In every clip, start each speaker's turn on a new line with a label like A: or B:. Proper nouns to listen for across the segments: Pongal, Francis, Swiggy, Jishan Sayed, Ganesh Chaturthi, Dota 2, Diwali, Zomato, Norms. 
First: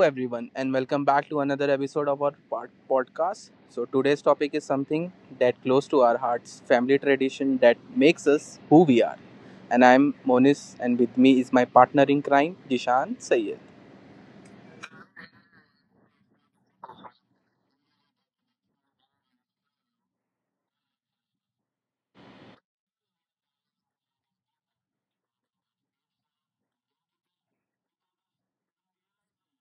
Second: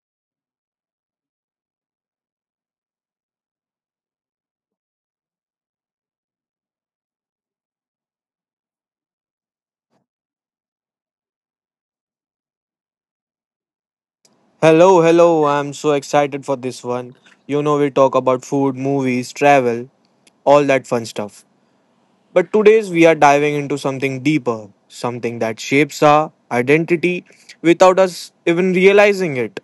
A: everyone, and welcome back to another episode of our podcast. So, today's topic is something that close to our hearts, family tradition that makes us who we are. And I'm Monis, and with me is my partner in crime, Jishan Sayed.
B: Hello, hello. I'm so excited for this one. You know, we talk about food, movies, travel, all that fun stuff. But today's we are diving into something deeper, something that shapes our identity without us even realizing it.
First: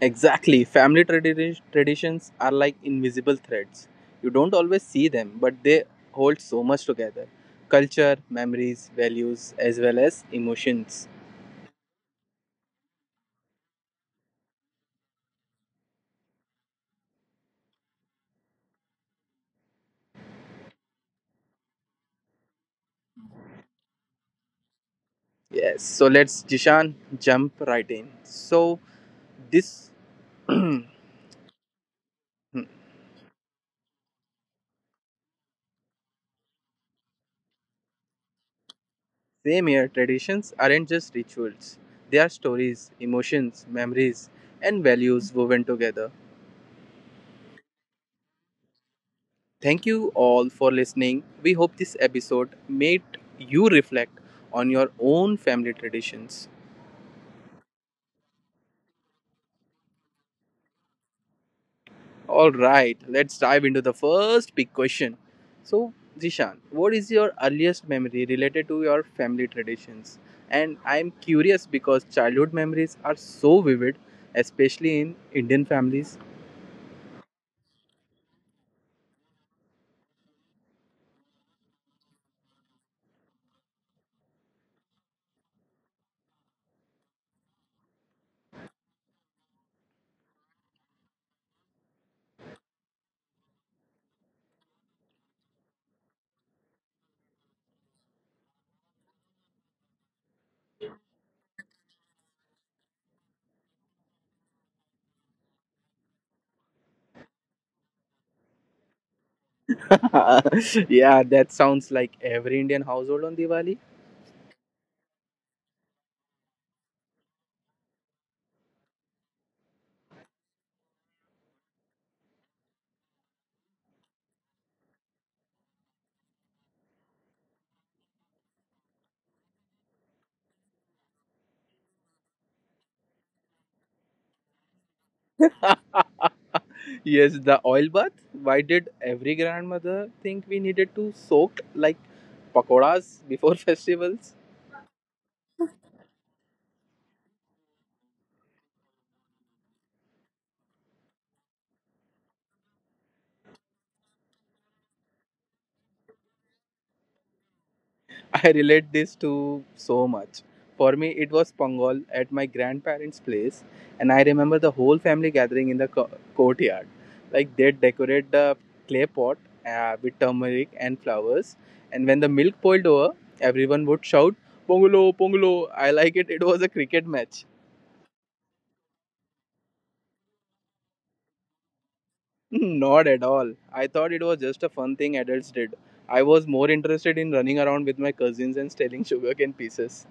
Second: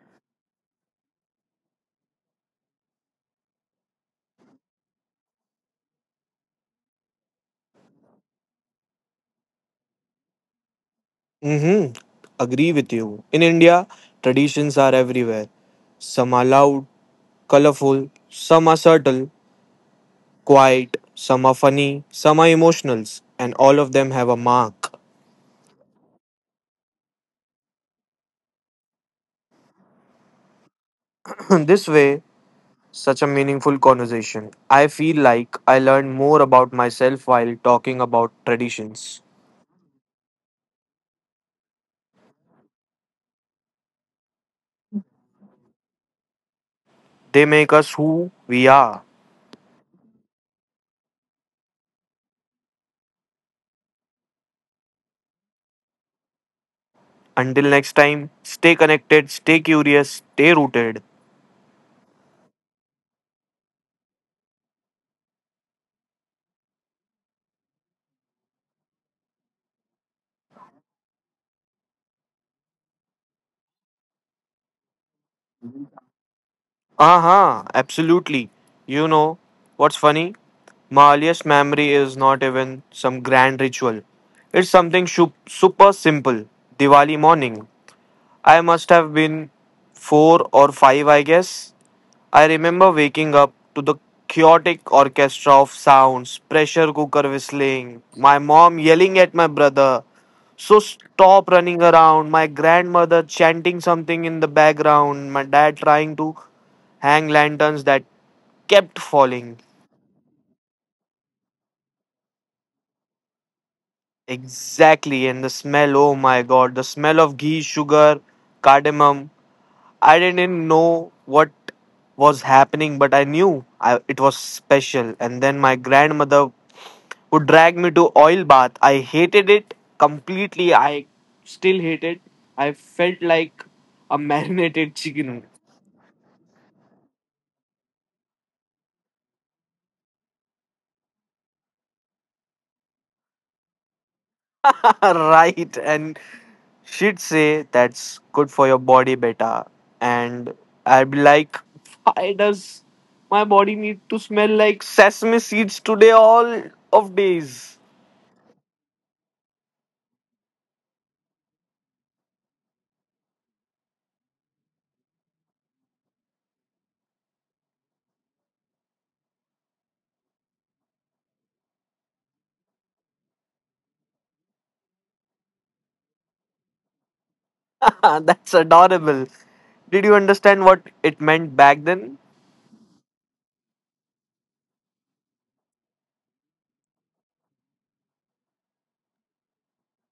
A: Exactly, family traditions are like invisible threads. You don't always see them, but they hold so much together culture, memories, values, as well as emotions.
B: Mm-hmm. Agree with you. In India, traditions are everywhere. Some are loud, colorful, some are subtle, quiet, some are funny, some are emotional, and all of them have a mark.
A: Yes, so let's, Jishan, jump right in. So, this Same
B: this way. Such a meaningful conversation. I feel like I learned more about myself while talking about traditions.
A: here, traditions aren't just rituals, they are stories, emotions, memories, and values woven together.
B: They make us who we are.
A: Thank you all for listening. We hope this episode made you reflect on your own family traditions.
B: Until next time, stay connected, stay curious, stay rooted.
A: All right, let's dive into the first big question. So, Zishan, what is your earliest memory related to your family traditions? And I'm curious because childhood memories are so vivid, especially in Indian families.
B: Uh huh, absolutely. You know, what's funny? My earliest memory is not even some grand ritual. It's something super simple. Diwali morning. I must have been 4 or 5, I guess. I remember waking up to the chaotic orchestra of sounds, pressure cooker whistling, my mom yelling at my brother, so stop running around, my grandmother chanting something in the background, my dad trying to hang lanterns that kept falling.
A: Yeah, that sounds like every Indian household on Diwali.
B: Exactly, and the smell, oh my god, the smell of ghee, sugar, cardamom. I didn't know what was happening, but I knew I, it was special. And then my grandmother would drag me to oil bath. I hated it completely. I still hate it. I felt like a marinated chicken.
A: Yes, the oil bath. Why did every grandmother think we needed to soak like pakoras before festivals?
B: Right, and she'd say that's good for your body, beta, and I'd be like, why does my body need to smell like sesame seeds today all of days?
A: I relate this to so much. For me, it was Pongal at my grandparents' place, and I remember the whole family gathering in the courtyard. Like they decorate the clay pot with turmeric and flowers, and when the milk boiled over, everyone would shout, "Pongalo, Pongalo!" I like it. It was a cricket match.
B: That's adorable. Did you understand what it meant back then?
A: Not at all. I thought it was just a fun thing adults did. I was more interested in running around with my cousins and stealing sugarcane pieces.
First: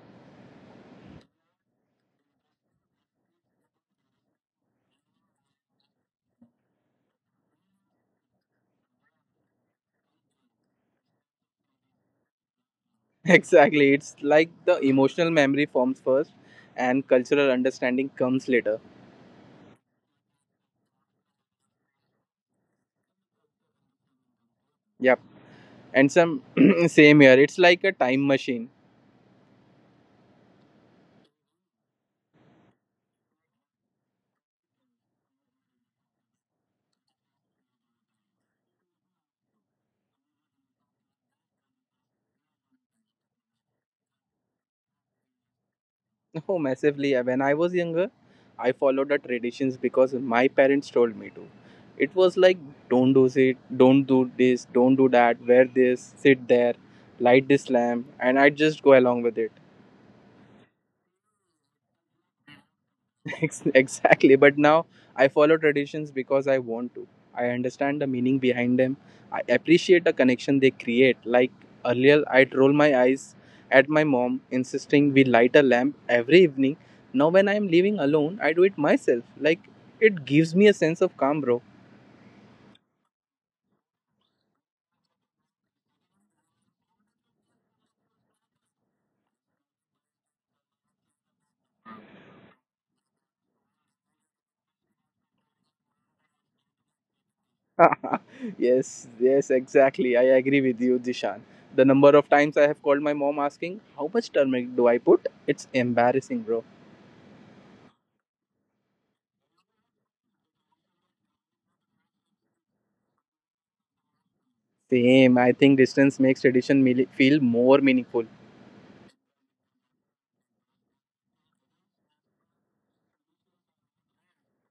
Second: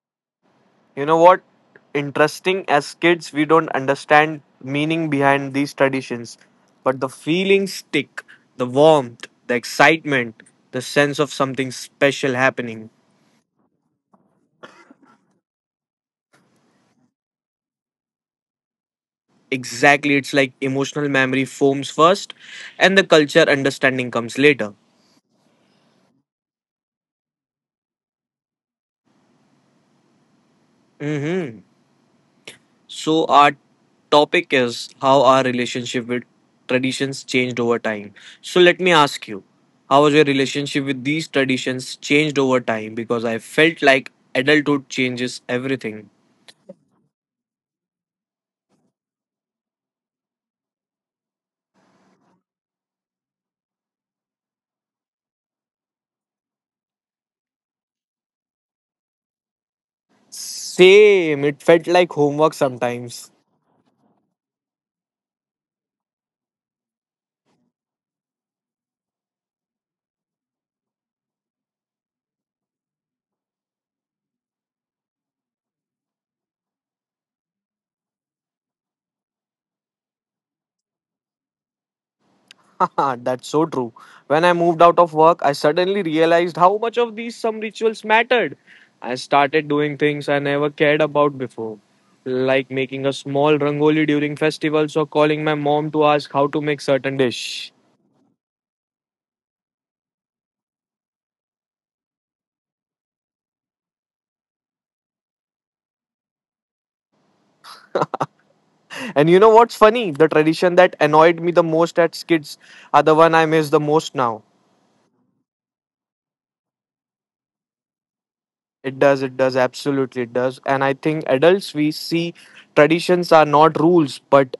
B: You know what? Interesting, as kids we don't understand meaning behind these traditions, but the feelings stick, the warmth, the excitement, the sense of something special happening.
A: Exactly. It's like the emotional memory forms first and cultural understanding comes later.
B: Exactly, it's like emotional memory forms first and the culture understanding comes later.
A: Yep. And some Same here. It's like a time machine.
B: Mhm. So, our topic is how our relationship with traditions changed over time. So, let me ask you, how was your relationship with these traditions changed over time? Because I felt like adulthood changes everything.
A: Oh, massively. When I was younger, I followed the traditions because my parents told me to. It was like don't do it, don't do this, don't do that, wear this, sit there, light this lamp, and I just go along with it.
B: Same, it felt like homework sometimes.
A: Exactly, but now I follow traditions because I want to. I understand the meaning behind them. I appreciate the connection they create. Like, earlier I'd roll my eyes at my mom insisting we light a lamp every evening. Now, when I'm living alone, I do it myself. Like, it gives me a sense of calm, bro.
B: That's so true. When I moved out of work, I suddenly realized how much of these some rituals mattered. I started doing things I never cared about before, like making a small rangoli during festivals or calling my mom to ask how to make certain dish.
A: Yes, yes, exactly. I agree with you, Dishan. The number of times I have called my mom asking how much turmeric do I put, it's embarrassing, bro.
B: And you know what's funny? The tradition that annoyed me the most as kids are the one I miss the most now.
A: Same. I think distance makes tradition feel more meaningful.
B: It does, absolutely it does. And I think adults we see traditions are not rules but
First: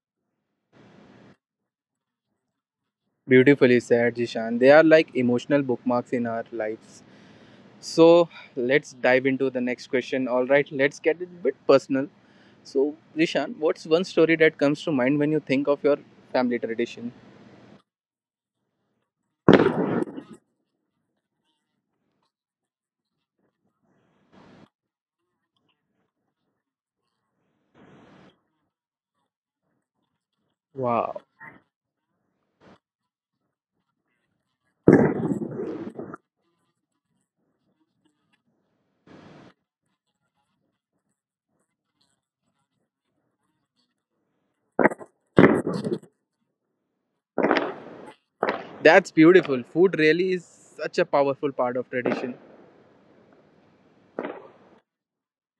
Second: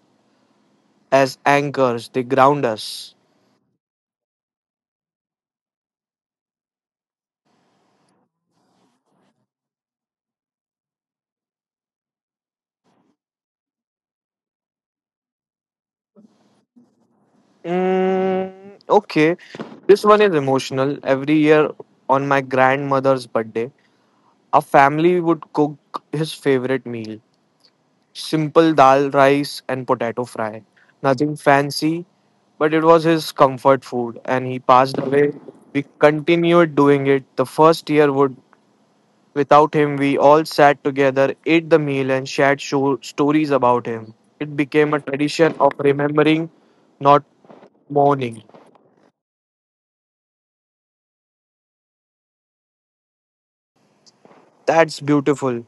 B: as anchors, they ground us.
A: Beautifully said, Jishan. They are like emotional bookmarks in our lives. So, let's dive into the next question. All right, let's get a bit personal. So, Jishan, what's one story that comes to mind when you think of your family tradition?
B: Mm, okay, this one is emotional. Every year on my grandmother's birthday, our family would cook his favorite meal, simple dal, rice, and potato fry.
A: Wow,
B: Nothing fancy, but it was his comfort food, and he passed away. We continued doing it. The first year would without him, we all sat together, ate the meal, and shared stories about him. It became a tradition of remembering, not mourning.
A: that's beautiful. Food really is such a powerful part of tradition.
B: That's beautiful.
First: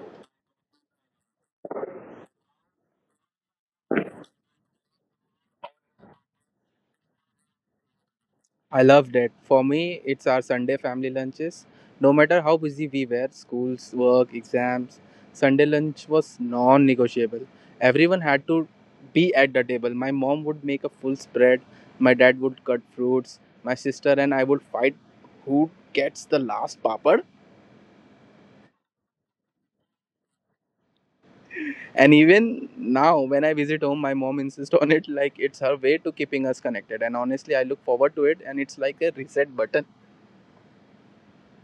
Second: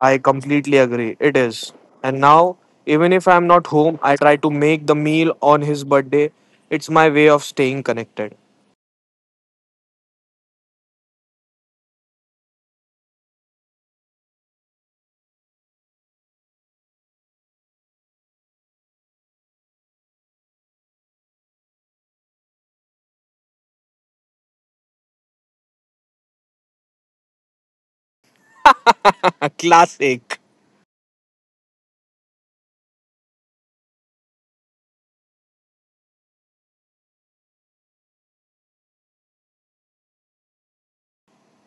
B: I completely agree. It is. And now, even if I'm not home, I try to make the meal on his birthday. It's my way of staying connected.
A: I loved it. For me, it's our Sunday family lunches. No matter how busy we were, schools, work, exams, Sunday lunch was non negotiable. Everyone had to be at the table. My mom would make a full spread, my dad would cut fruits, my sister and I would fight who gets the last papad.
B: Classic.
A: And even now, when I visit home, my mom insists on it like it's her way to keeping us connected. And honestly, I look forward to it and it's like a reset button.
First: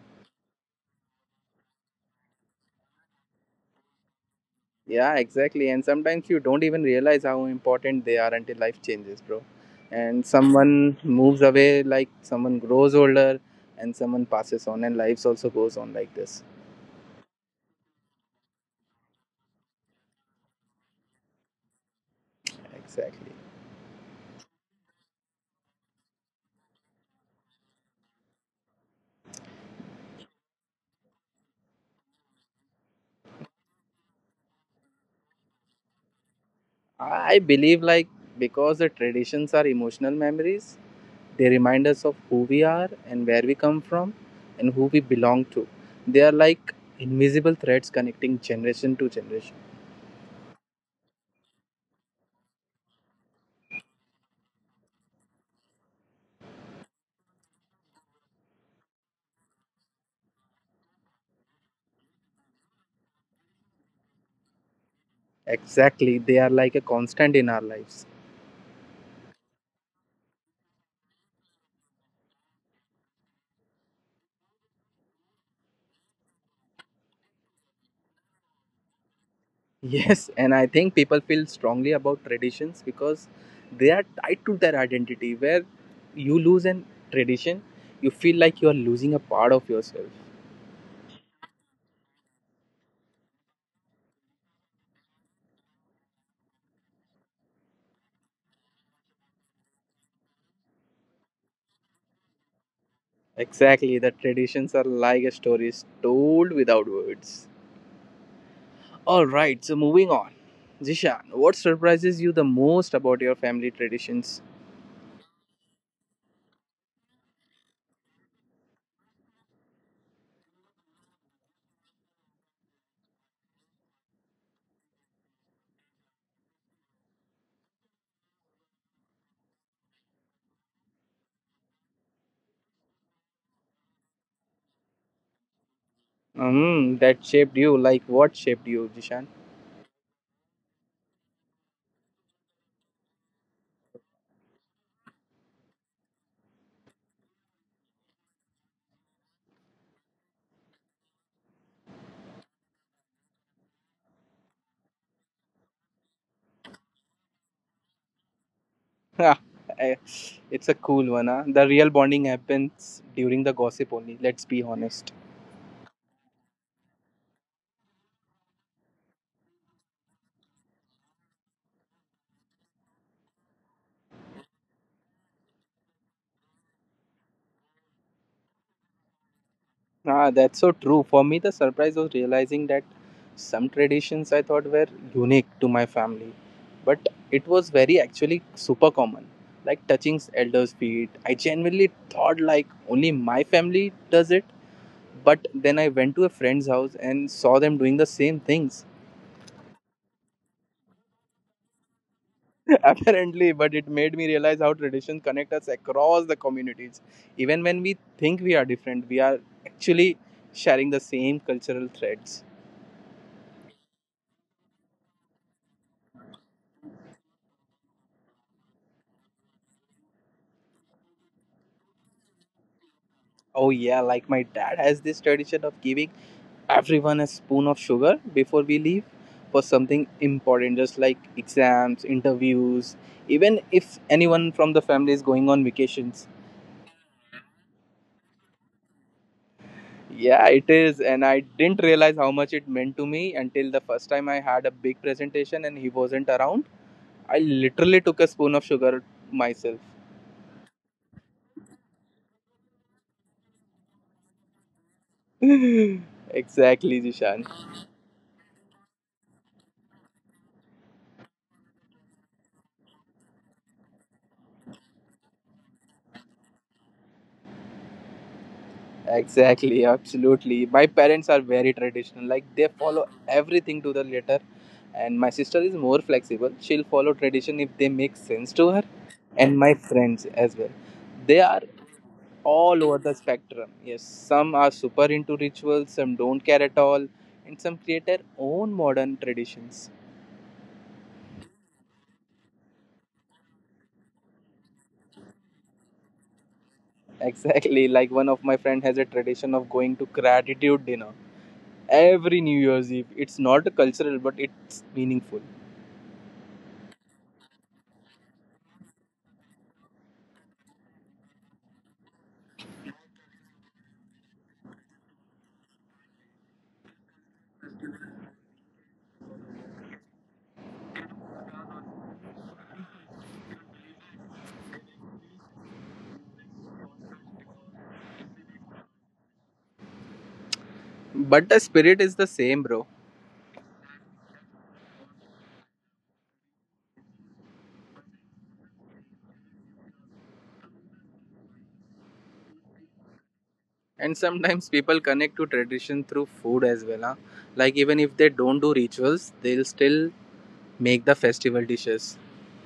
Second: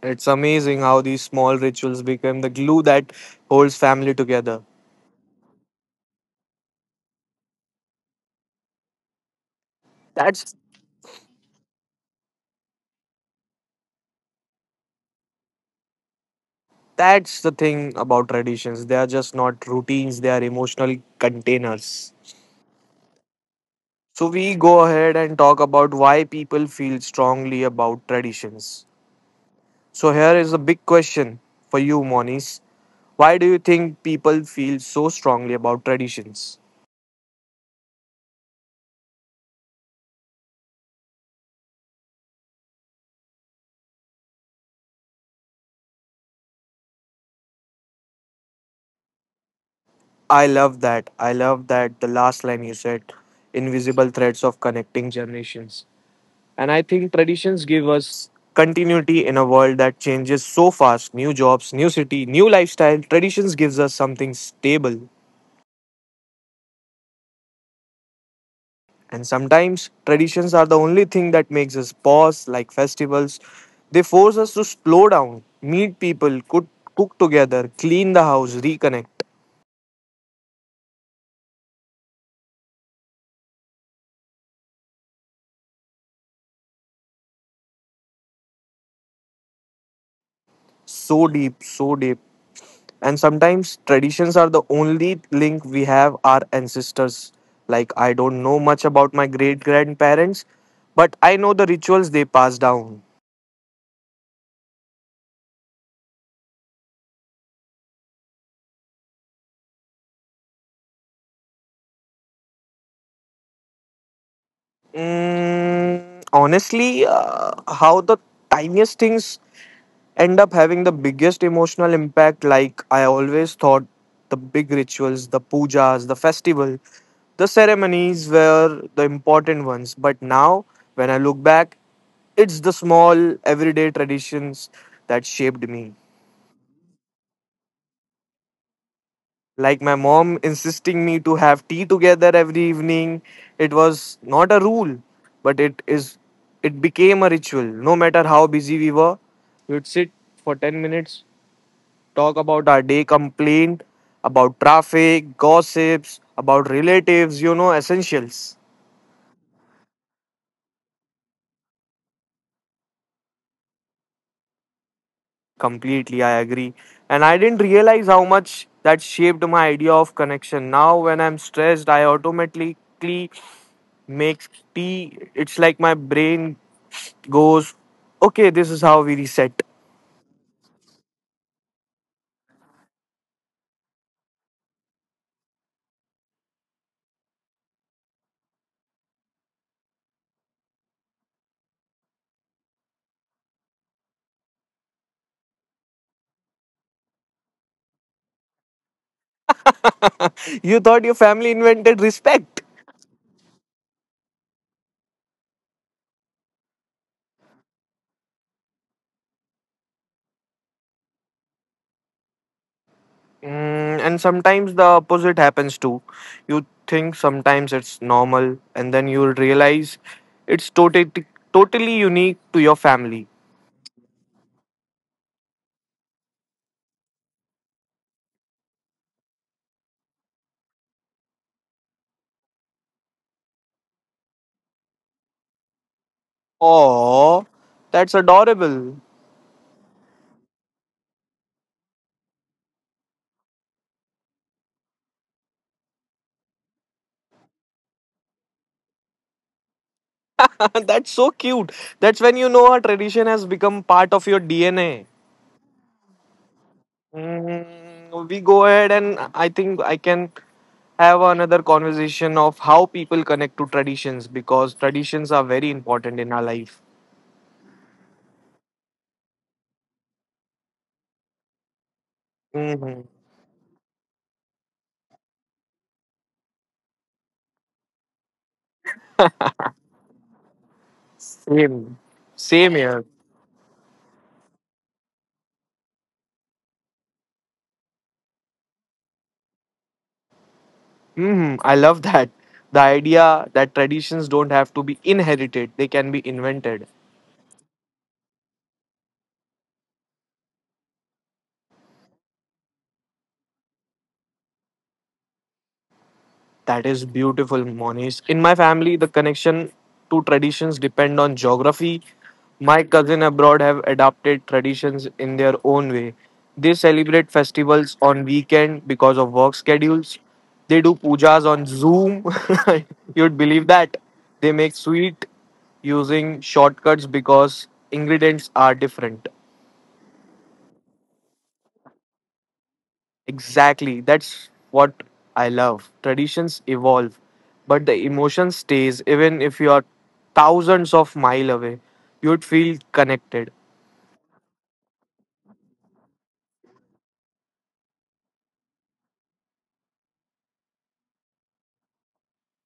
B: It's amazing how these small rituals become the glue that holds family together.
A: Yeah, exactly. And sometimes you don't even realize how important they are until life changes, bro. And
B: That's
A: someone moves away, like someone grows older, and someone passes on, and lives also goes on like this.
B: that's the thing about traditions. They are just not routines, they are emotional containers.
A: Exactly.
B: So we go ahead and talk about why people feel strongly about traditions. So here is a big question for you, Moniz. Why do you think people feel so strongly about traditions?
A: I believe, like, because the traditions are emotional memories, they remind us of who we are and where we come from and who we belong to. They are like invisible threads connecting generation to generation.
B: I love that. I love that the last line you said, invisible threads of connecting generations. And I think traditions give us continuity in a world that changes so fast. New jobs, new city, new lifestyle. Traditions gives us something stable.
A: Exactly. They are like a constant in our lives.
B: And sometimes traditions are the only thing that makes us pause, like festivals. They force us to slow down, meet people, cook together, clean the house, reconnect.
A: Yes, and I think people feel strongly about traditions because they are tied to their identity. Where you lose an tradition, you feel like you are losing a part of yourself.
B: So deep, so deep. And sometimes traditions are the only link we have our ancestors. Like, I don't know much about my great grandparents, but I know the rituals they passed down.
A: Exactly, the traditions are like stories told without words. All right, so moving on. Zishan, what surprises you the most about your family traditions?
B: Mm, honestly, how the tiniest things end up having the biggest emotional impact. Like, I always thought the big rituals, the pujas, the festival, the ceremonies were the important ones, but now when I look back, it's the small everyday traditions that shaped me.
A: Hmm, that shaped you. Like what shaped you, Zishan?
B: Like my mom insisting me to have tea together every evening. It was not a rule, but it is, it became a ritual. No matter how busy we were, we would sit for 10 minutes, talk about our day, complaint about traffic, gossips, about relatives, you know, essentials.
A: Ha, eh, it's a cool one, huh? The real bonding happens during the gossip only. Let's be honest.
B: Completely, I agree. And I didn't realize how much that shaped my idea of connection. Now, when I'm stressed, I automatically make tea. It's like my brain goes, okay, this is how we reset.
A: Ah, that's so true. For me, the surprise was realizing that some traditions I thought were unique to my family, but it was very actually super common. Like touching elders' feet, I genuinely thought like only my family does it. But then I went to a friend's house and saw them doing the same things.
B: You thought your family invented respect.
A: Apparently, but it made me realize how traditions connect us across the communities. Even when we think we are different, we are actually sharing the same cultural threads.
B: Mm, and sometimes the opposite happens too. You think sometimes it's normal, and then you'll realize it's totally unique to your family.
A: Oh yeah, like my dad has this tradition of giving everyone a spoon of sugar before we leave for something important just like exams, interviews, even if anyone from the family is going on vacations.
B: Oh, that's adorable.
A: Yeah, it is, and I didn't realize how much it meant to me until the first time I had a big presentation and he wasn't around. I literally took a spoon of sugar myself.
B: That's so cute. That's when you know a tradition has become part of your DNA.
A: Exactly, Jishan.
B: Mm, we go ahead, and I think I can have another conversation of how people connect to traditions because traditions are very important in our life.
A: Exactly, absolutely. My parents are very traditional. Like they follow
B: Mhm.
A: everything to the letter. And my sister is more flexible. She'll follow tradition if they make sense to her. And my friends as well. They are
B: Same,
A: all
B: same
A: over
B: here.
A: the spectrum. Yes, some are super into rituals, some don't care at all, and some create their own modern traditions.
B: Hmm, I love that. The idea that traditions don't have to be inherited, they can be invented.
A: Exactly, like one of my friend has a tradition of going to gratitude dinner every New Year's Eve. It's not cultural, but it's meaningful.
B: That is beautiful, Monish. In my family, the connection to traditions depend on geography. My cousin abroad have adapted traditions in their own way. They celebrate festivals on weekend because of work schedules. They do pujas on Zoom. You'd believe that. They make sweet using shortcuts because ingredients are different.
A: But the spirit is the same, bro.
B: Exactly. That's what I love. Traditions evolve, but the emotion stays even if you are thousands of mile away. You'd feel connected.
A: And sometimes people connect to tradition through food as well. Huh? Like, even if they don't do rituals, they'll still make the festival dishes.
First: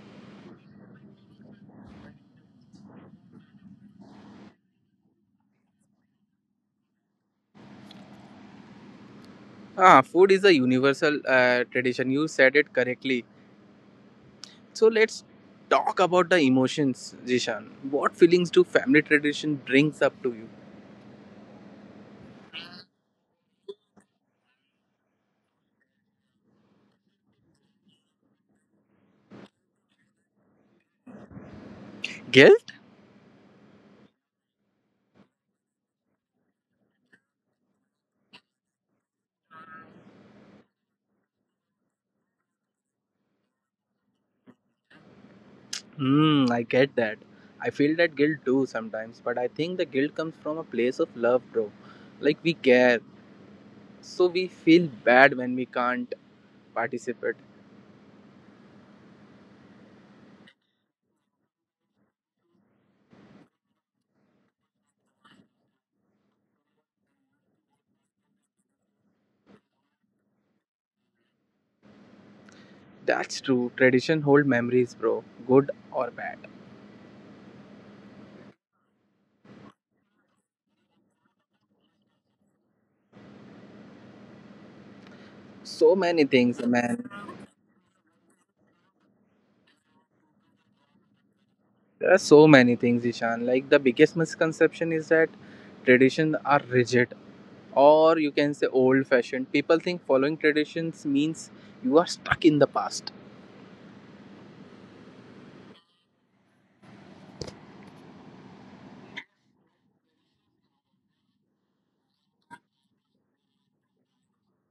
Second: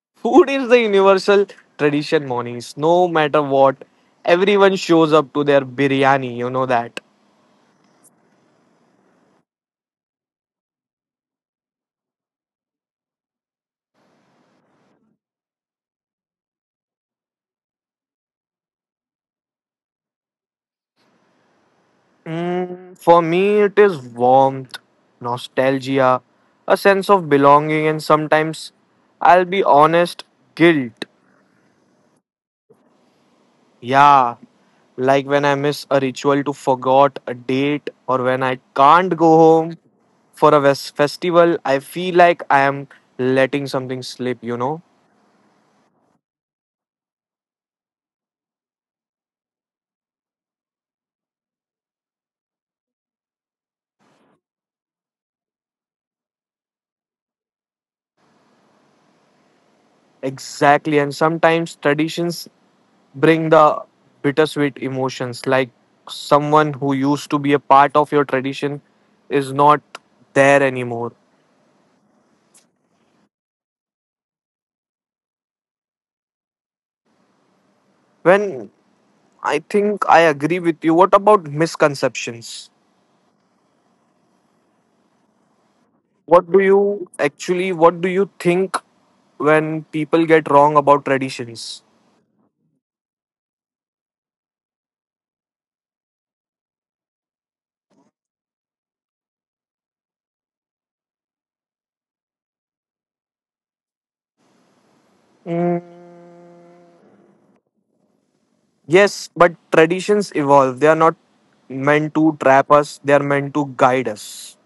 B: Food is the universal tradition, Monies. No matter what, everyone shows up to their biryani, you know that.
A: Ah, food is a universal tradition. You said it correctly. So, let's talk about the emotions, Jishan. What feelings do family tradition brings up to you?
B: Mm, for me, it is warmth, nostalgia, a sense of belonging, and sometimes, I'll be honest, guilt.
A: Guilt?
B: Yeah, like when I miss a ritual to forgot a date or when I can't go home for a festival, I feel like I am letting something slip, you know?
A: Hmm, I get that. I feel that guilt too sometimes, but I think the guilt comes from a place of love, bro. Like, we care. So, we feel bad when we can't participate.
B: Exactly. And sometimes traditions bring the bittersweet emotions, like someone who used to be a part of your tradition is not there anymore.
A: That's true. Tradition hold memories, bro. Good or bad.
B: When I think I agree with you, what about misconceptions?
A: So many things, man.
B: What do you think when people get wrong about traditions?
A: There are so many things, Ishan. Like the biggest misconception is that traditions are rigid or you can say old fashioned. People think following traditions means you are stuck in the past.
B: Mm, yes, but traditions evolve. They are not meant to trap us, they are meant to guide us.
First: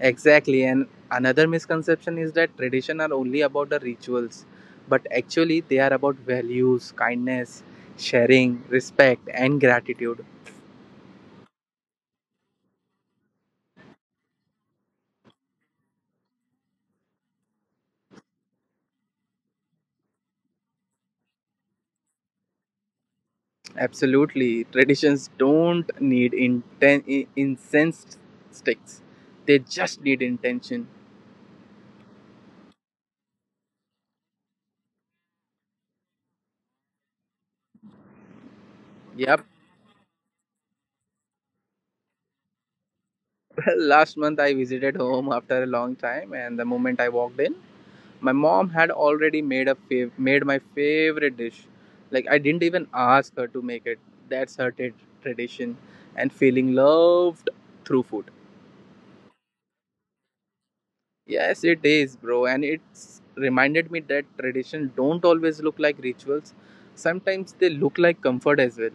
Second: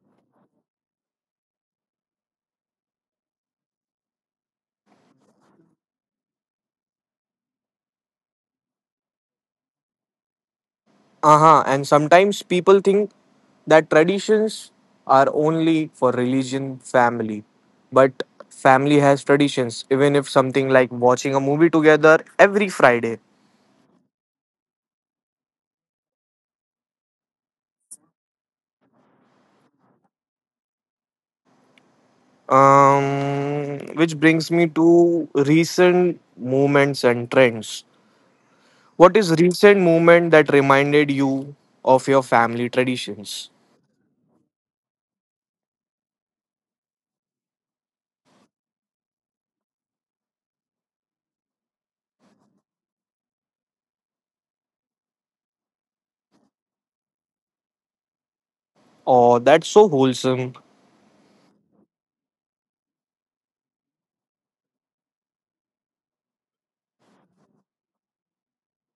A: Exactly. And another misconception is that tradition are only about the rituals, but actually they are about values, kindness, sharing, respect and gratitude.
B: Uh-huh. And sometimes people think that traditions are only for religion, family. But family has traditions. Even if something like watching a movie together every Friday.
A: Absolutely. Traditions don't need incense sticks, they just need intention.
B: Which brings me to recent movements and trends. What is
A: Yep.
B: recent movement that reminded you of your family traditions?
A: Last month I visited home after a long time, and the moment I walked in, my mom had already made my favorite dish. Like I didn't even ask her to make it. That's her tradition and feeling loved through food.
B: Oh, that's so wholesome.
A: Yes, it is, bro, and it's reminded me that tradition don't always look like rituals. Sometimes they look like comfort as well.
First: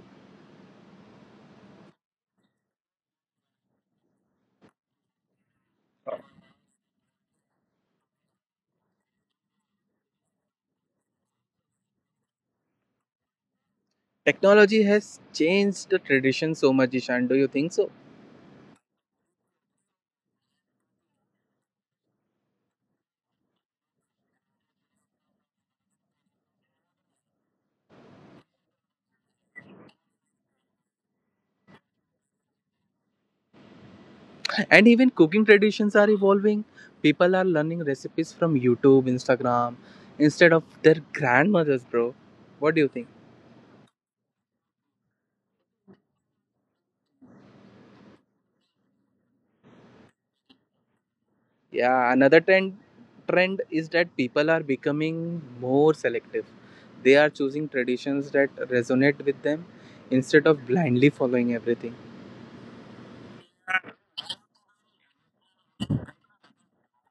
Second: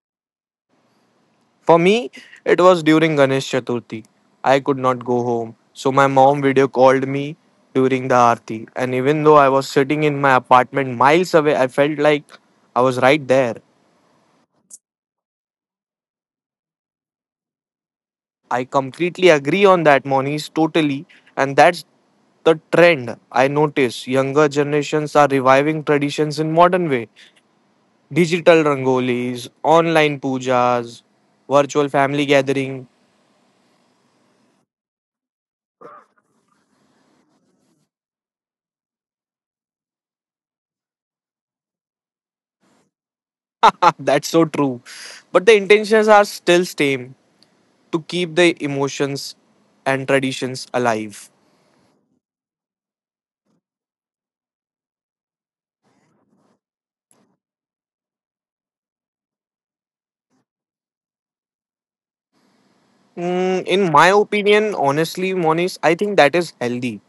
B: For me, it was during Ganesh Chaturthi. I could not go home, so my mom video called me during the aarti, and even though I was sitting in my apartment miles away, I felt like I was right there.
A: Technology has changed the tradition so much, Ishan. Do you think so?
B: I completely agree on that, Monish, totally. And that's the trend I notice. Younger generations are reviving traditions in modern way. Digital rangolis, online pujas, virtual family gathering.
A: And even cooking traditions are evolving. People are learning recipes from YouTube, Instagram, instead of their grandmothers, bro. What do you think?
B: That's so true. But the intentions are still same, to keep the emotions and traditions alive.
A: Yeah, another trend is that people are becoming more selective. They are choosing traditions that resonate with them instead of blindly following everything.
B: Mm, in my opinion, honestly, Monis, I think that is healthy.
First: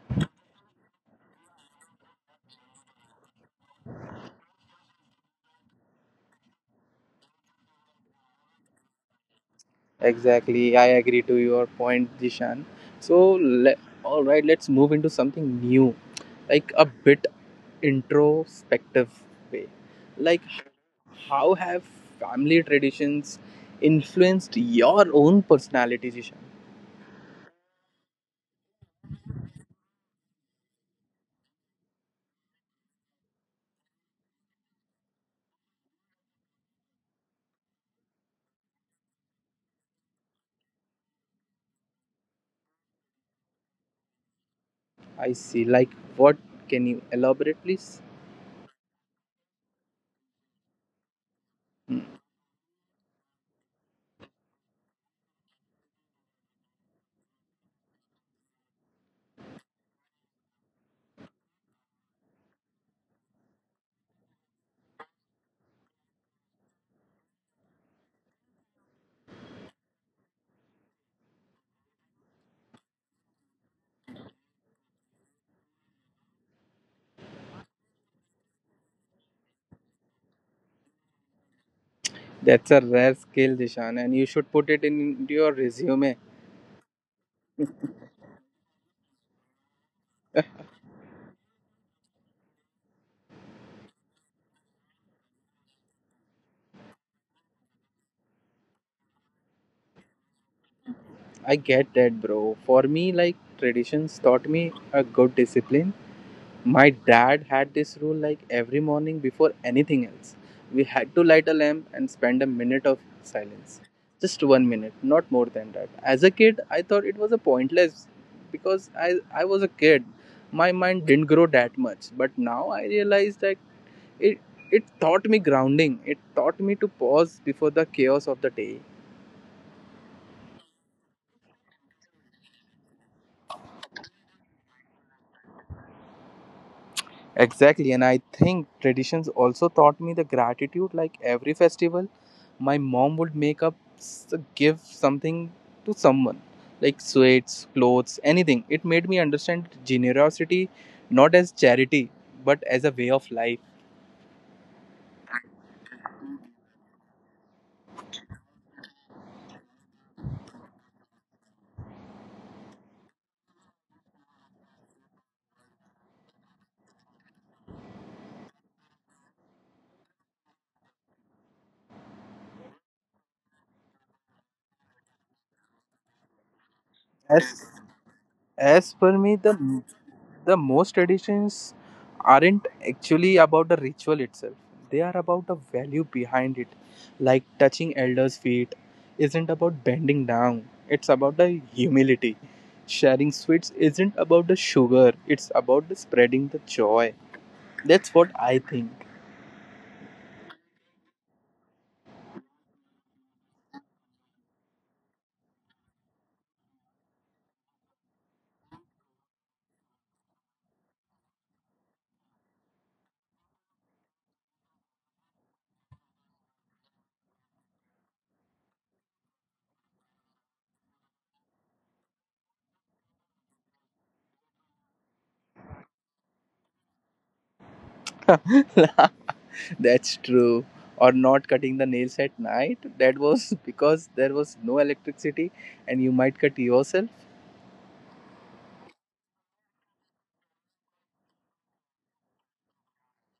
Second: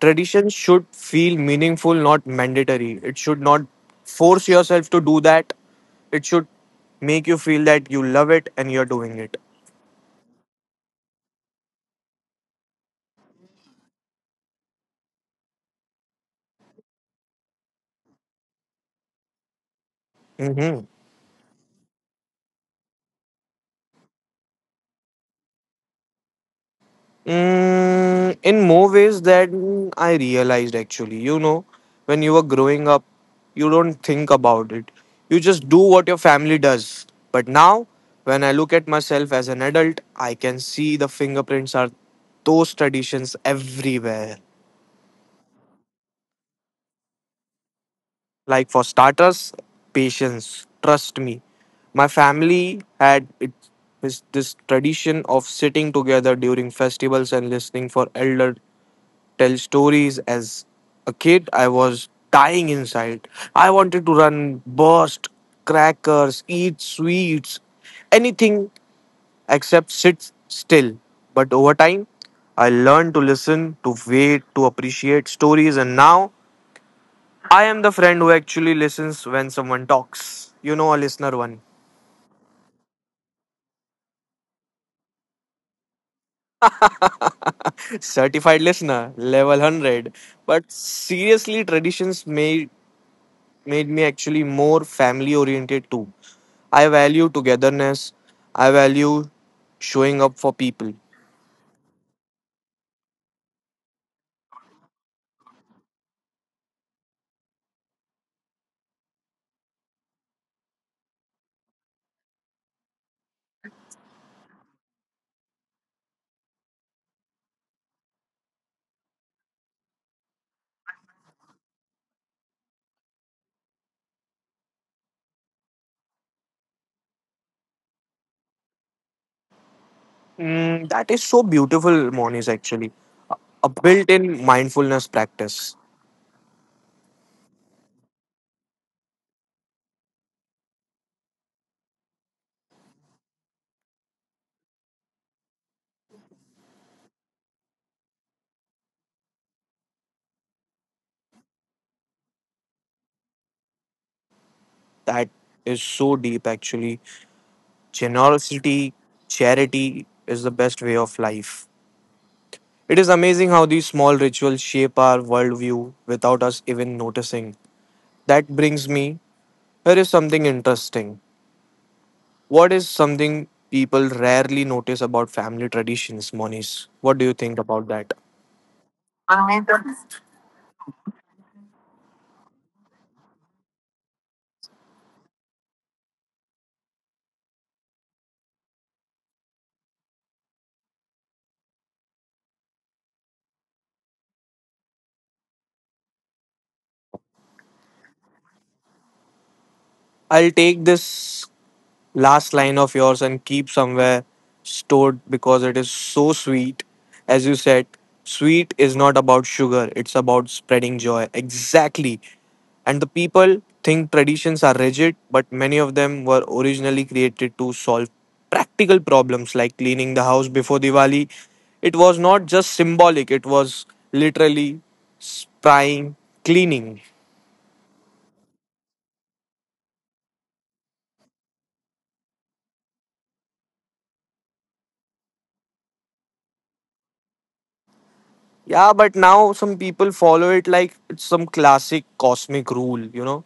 B: Tradition should feel meaningful, not mandatory. It should not force yourself to do that. It should make you feel that you love it and you're doing it.
A: Exactly, I agree to your point, Dishan. So, all right, let's move into something new, like a bit introspective way. Like,
B: Mm-hmm.
A: how have family traditions influenced your own personality, Dishan?
B: Mm, in more ways than I realized, actually. You know, when you were growing up, you don't think about it. You just do what your family does. But now, when I look at myself as an adult, I can see the fingerprints are those traditions everywhere.
A: I see. Like, what, can you elaborate, please?
B: Like, for starters, patience. Trust me. My family had it, this tradition of sitting together during festivals and listening for elder tell stories. As a kid, I was dying inside. I wanted to run, burst crackers, eat sweets, anything except sit still. But over time, I learned to listen, to wait, to appreciate stories, and now I am the friend who actually listens when someone talks. You know, a listener one.
A: That's a rare skill, Dishan, and you should put it in your resume.
B: Certified listener, level 100. But seriously, traditions made me actually more family oriented too. I value togetherness. I value showing up for people.
A: I get that, bro. For me, like traditions taught me a good discipline. My dad had this rule like every morning before anything else. We had to light a lamp and spend a minute of silence. Just 1 minute, not more than that. As a kid, I thought it was a pointless because I was a kid. My mind didn't grow that much. But now I realize that It it taught me grounding. It taught me to pause before the chaos of the day.
B: Mm, that is so beautiful, Monis, actually. A a built in mindfulness practice.
A: Exactly, and I think traditions also taught me the gratitude. Like every festival, my mom would give something to someone, like sweets, clothes, anything. It made me understand generosity not as charity, but as a way of life.
B: That is so deep, actually. Generosity, charity is the best way of life. It is amazing how these small rituals shape our worldview without us even noticing. That brings me, here is something interesting. What is something people rarely notice about family traditions, Moniz? What do you think
A: As
B: about that?
A: as per me, the most traditions aren't actually about the ritual itself, they are about the value behind it. Like touching elders feet isn't about bending down, it's about the humility. Sharing sweets isn't about the sugar, it's about the spreading the joy. That's what I think.
B: I'll take this last line of yours and keep somewhere stored because it is so sweet. As you said, sweet is not about sugar, it's about spreading joy. Exactly. And the people think traditions are rigid, but many of them were originally created to solve practical problems like cleaning the house before Diwali. It was not just symbolic, it was literally sprying cleaning.
A: That's true. Or not cutting the nails at night, that was because there was no electricity and you might cut yourself.
B: Yeah, but now some people follow it like it's some classic cosmic rule, you know?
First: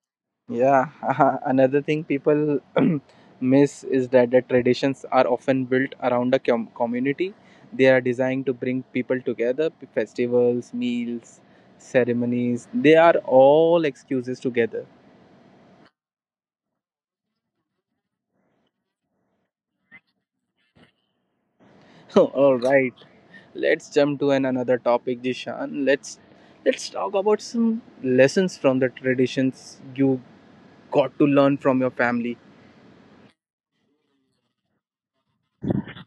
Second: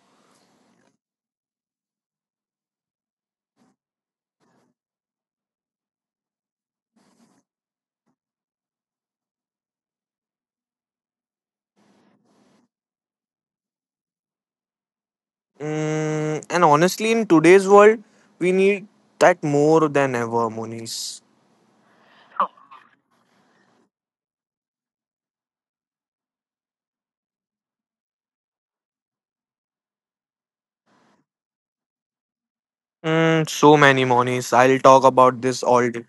A: Yeah, another thing people miss is that the traditions are often built around a community. They are designed to bring people together, festivals, meals, ceremonies. They are all excuses together.
B: Mm, and honestly, in today's world, we need that more than ever, Monis.
A: All right, let's jump to an another topic, Jishan. Let's talk about some lessons from the traditions you got to learn from your family.
B: Mm, so many Monis. I'll talk about this all day.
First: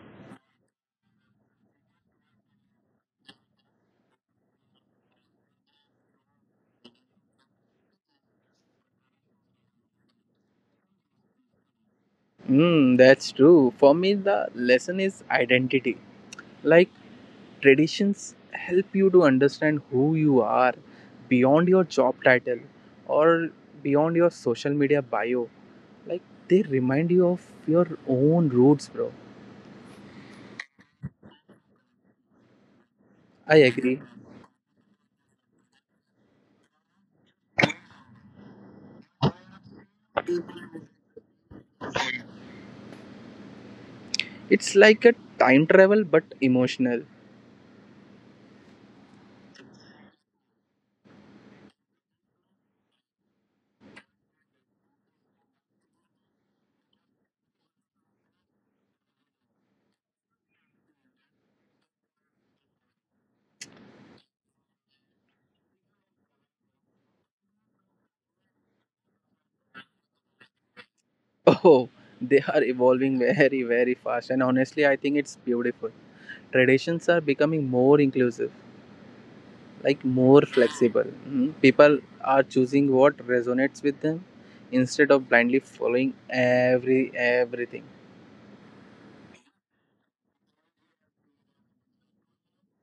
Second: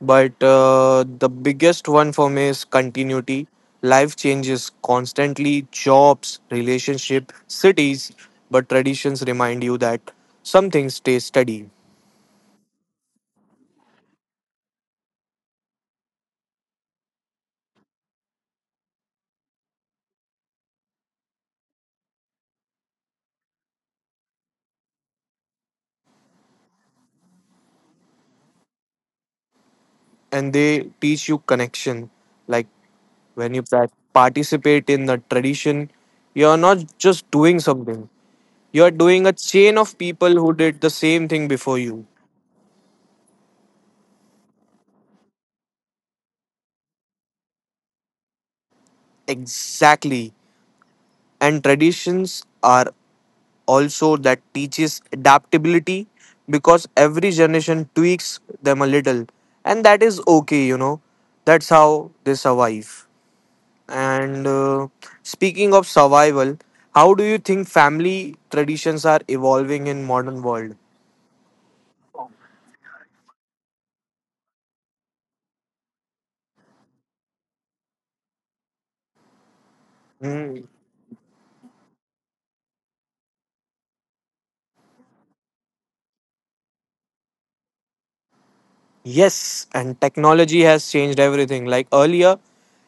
B: But the biggest one for me is continuity. Life changes constantly, jobs, relationship, cities, but traditions remind you that some things stay steady.
A: Mm, that's true. For me, the lesson is identity. Like, traditions help you to understand who you are beyond your job title or beyond your social media bio. Like, they remind you of your own roots, bro.
B: And they teach you connection, like when
A: I
B: you
A: agree.
B: participate in the tradition, you're not just doing something, you're doing a chain of people who did the same thing before you.
A: It's like a time travel but emotional.
B: Exactly. And traditions are also that teaches adaptability because every generation tweaks them a little. And that is okay, you know. That's how they survive. And speaking of survival, how do you think family traditions are evolving in modern world?
A: Oh, they are evolving very, very fast. And honestly, I think it's beautiful. Traditions are becoming more inclusive, like more
B: Hmm.
A: flexible. Mhm. People are choosing what resonates with them instead of blindly following every everything.
B: Yes, and technology has changed everything. Like earlier,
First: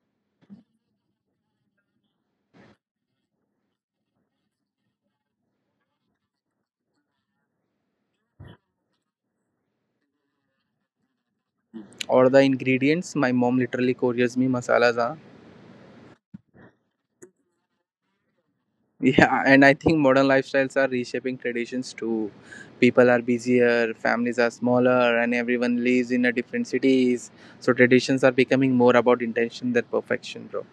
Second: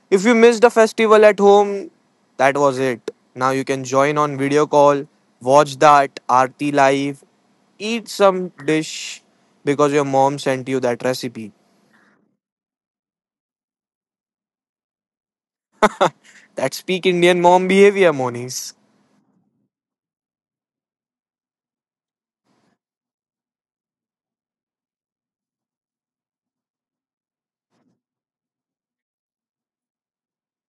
B: if you missed a festival at home, that was it. Now you can join on video call, watch that Aarti live, eat some dish because your mom sent you that recipe.
A: Or the ingredients. My mom literally couriers me masalas. Huh?
B: That's peak Indian mom behavior, Monis.
A: Yeah, and I think modern lifestyles are reshaping traditions too. People are busier, families are smaller, and everyone lives in a different cities. So traditions are becoming more about intention than perfection, bro.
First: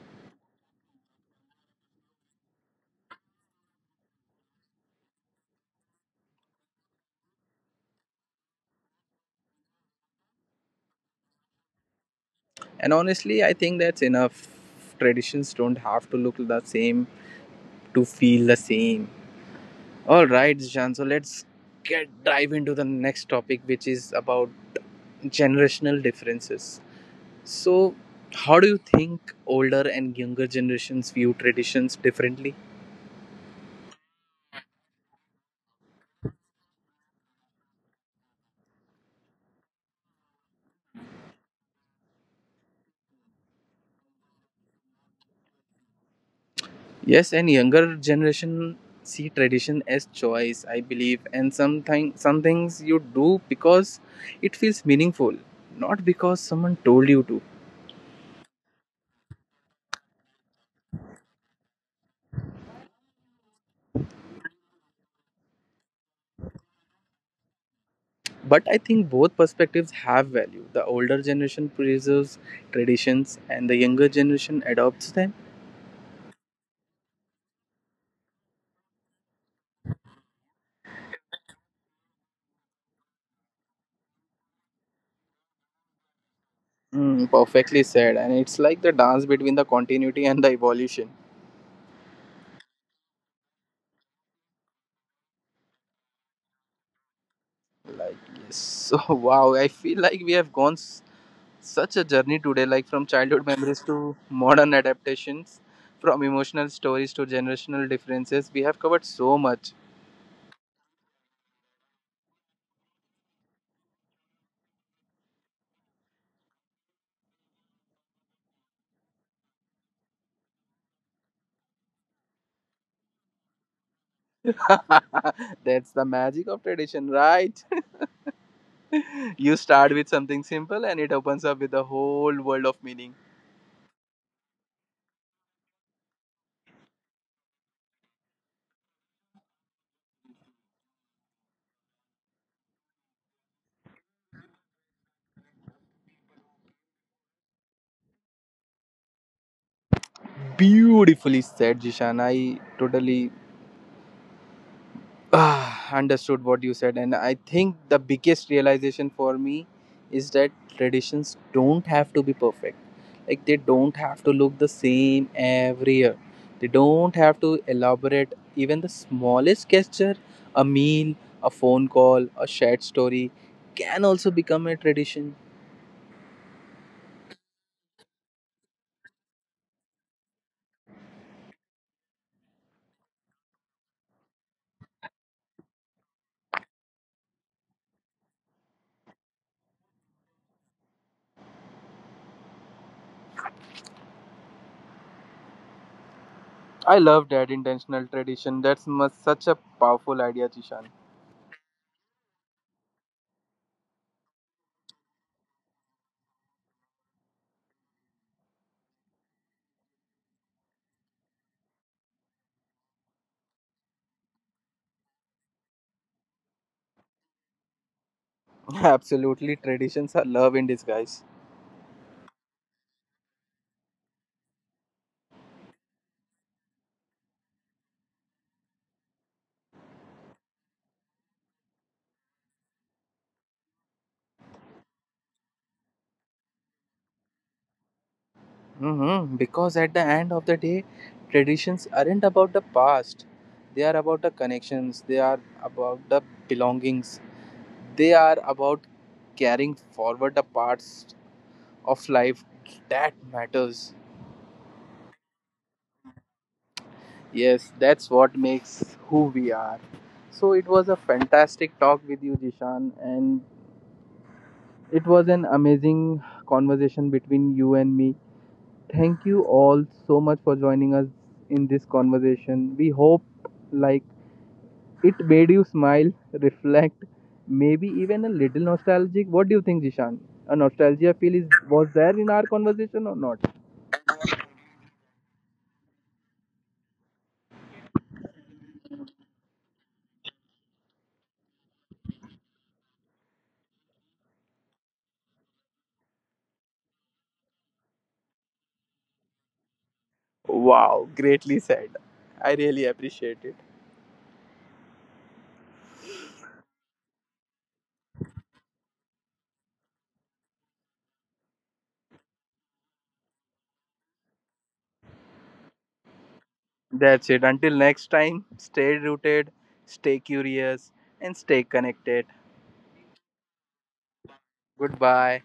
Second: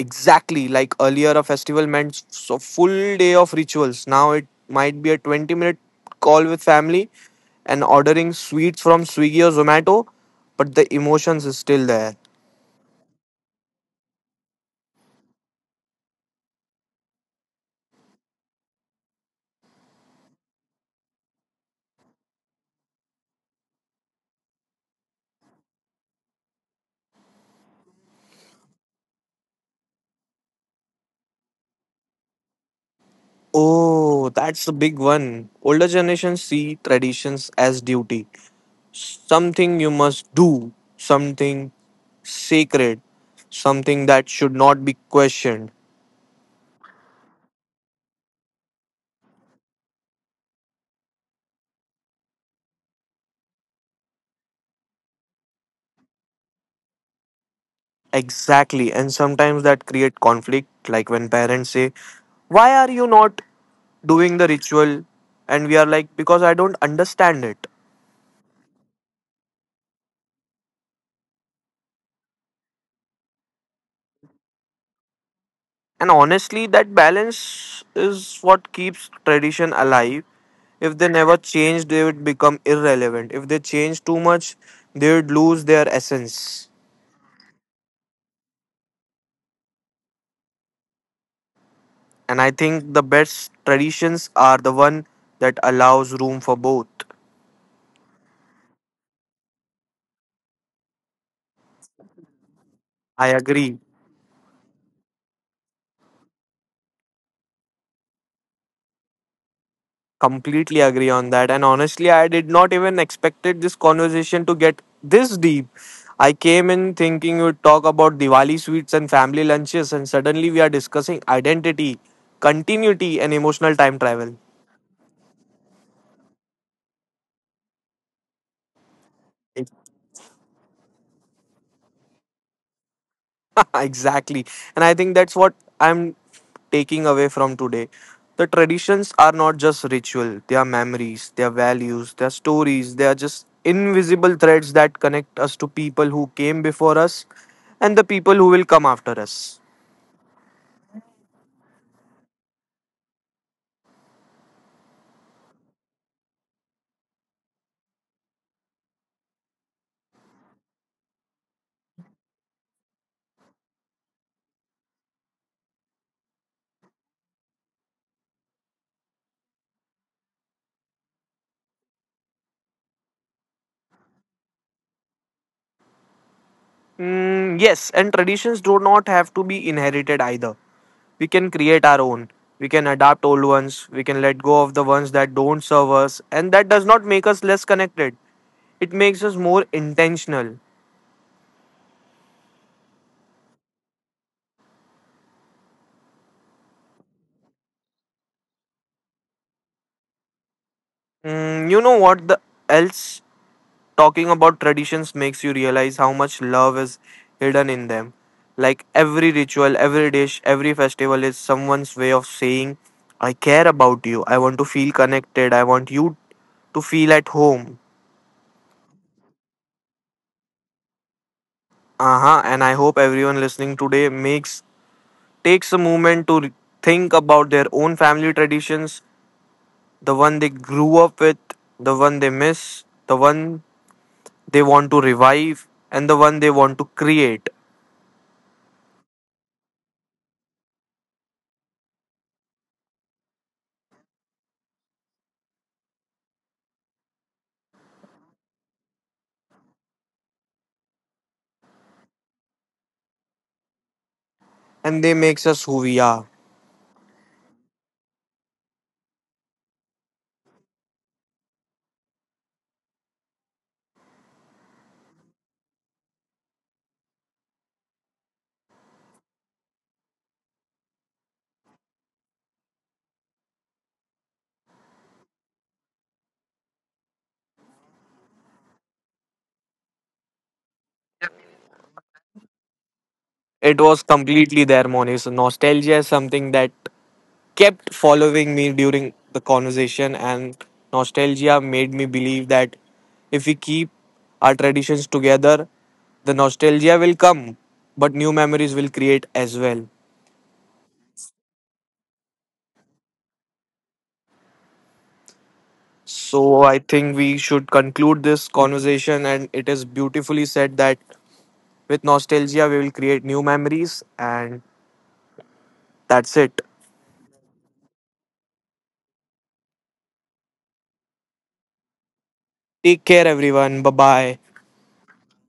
B: Exactly, like earlier, a festival meant a full day of rituals. Now it might be a 20-minute call with family and ordering sweets from Swiggy or Zomato, but the emotions is still there.
A: And honestly, I think that's enough. Traditions don't have to look the same to feel the same. All right, Zishan. So let's get dive into the next topic, which is about generational differences. So, how do you think older and younger generations view traditions differently?
B: Oh, that's the big one. Older generations see traditions as duty, something you must do, something sacred, something that should not be questioned.
A: Yes, and younger generation see tradition as choice, I believe, and some things you do because it feels meaningful, not because someone told you to.
B: Exactly. And sometimes that create conflict, like when parents say, "Why are you not doing the ritual?" And we are like, "Because I don't understand it."
A: But I think both perspectives have value. The older generation preserves traditions, and the younger generation adopts them.
B: And honestly, that balance is what keeps tradition alive. If they never change, they would become irrelevant. If they change too much, they would lose their essence.
A: Mm, perfectly said, and it's like the dance between the continuity and the evolution.
B: And I think the best traditions are the one that allows room for both.
A: Like yes, so wow, I feel like we have gone such a journey today, like from
B: I
A: childhood
B: agree.
A: memories to modern adaptations, from emotional stories to generational differences. We have covered so much.
B: Completely agree on that, and honestly I did not even expected this conversation to get this deep. I came in thinking we'd talk about Diwali sweets and family lunches and suddenly we are discussing identity, continuity and emotional time travel.
A: That's the magic of tradition, right? You start with something simple, and it opens up with a whole world of meaning.
B: exactly. And I think that's what I'm taking away from today. The traditions are not just ritual, they are memories, they are values, they are stories, they are just invisible threads that connect us to people who came before us and the people who will come after us.
A: Beautifully said, Jishan. I totally ah, understood what you said, and I think the biggest realization for me is that traditions don't have to be perfect. Like they don't have to look the same every year. They don't have to elaborate even the smallest gesture, a meal, a phone call, a shared story can also become a tradition.
B: Mm, yes, and traditions do not have to be inherited either. We can create our own. We can adapt old ones. We can let go of the ones that don't serve us. And that does not make us less connected. It makes us more intentional.
A: I love that intentional tradition. That's such a powerful idea, Jishan.
B: Mm, you know what the else, talking about traditions makes you realize how much love is hidden in them. Like every ritual, every dish, every festival is someone's way of saying, "I care about you. I want to feel connected. I want you to feel at home."
A: Absolutely, traditions are love in disguise.
B: Uh-huh. And I hope everyone listening today makes takes a moment to think about their own family traditions, the one they grew up with, the one they miss, the one they want to revive and the one they want to create.
A: Hmm. Because at the end of the day, traditions aren't about the past. They are about the connections. They are about the belongings. They are about carrying forward the parts of life that matters.
B: And they makes us who we are.
A: Yes, that's what makes who we are. So it was a fantastic talk with you, Jishan, and it was an amazing conversation between you and me. Thank you all so much for joining us in this conversation. We hope, like, it made you smile, reflect, maybe even a little nostalgic. What do you think, Jishan? A nostalgia feel is was there in our conversation or not?
B: It was completely there, Monis. Nostalgia is something that kept following me during the conversation, and nostalgia made me believe that if we keep our traditions together the nostalgia will come, but new memories will create as well.
A: Wow, greatly said. I really appreciate it.
B: So I think we should conclude this conversation, and it is beautifully said that with nostalgia we will create new memories, and that's it.
A: That's it. Until next time, stay rooted, stay curious, and stay connected.
B: Take care, everyone. Bye bye.
A: Goodbye.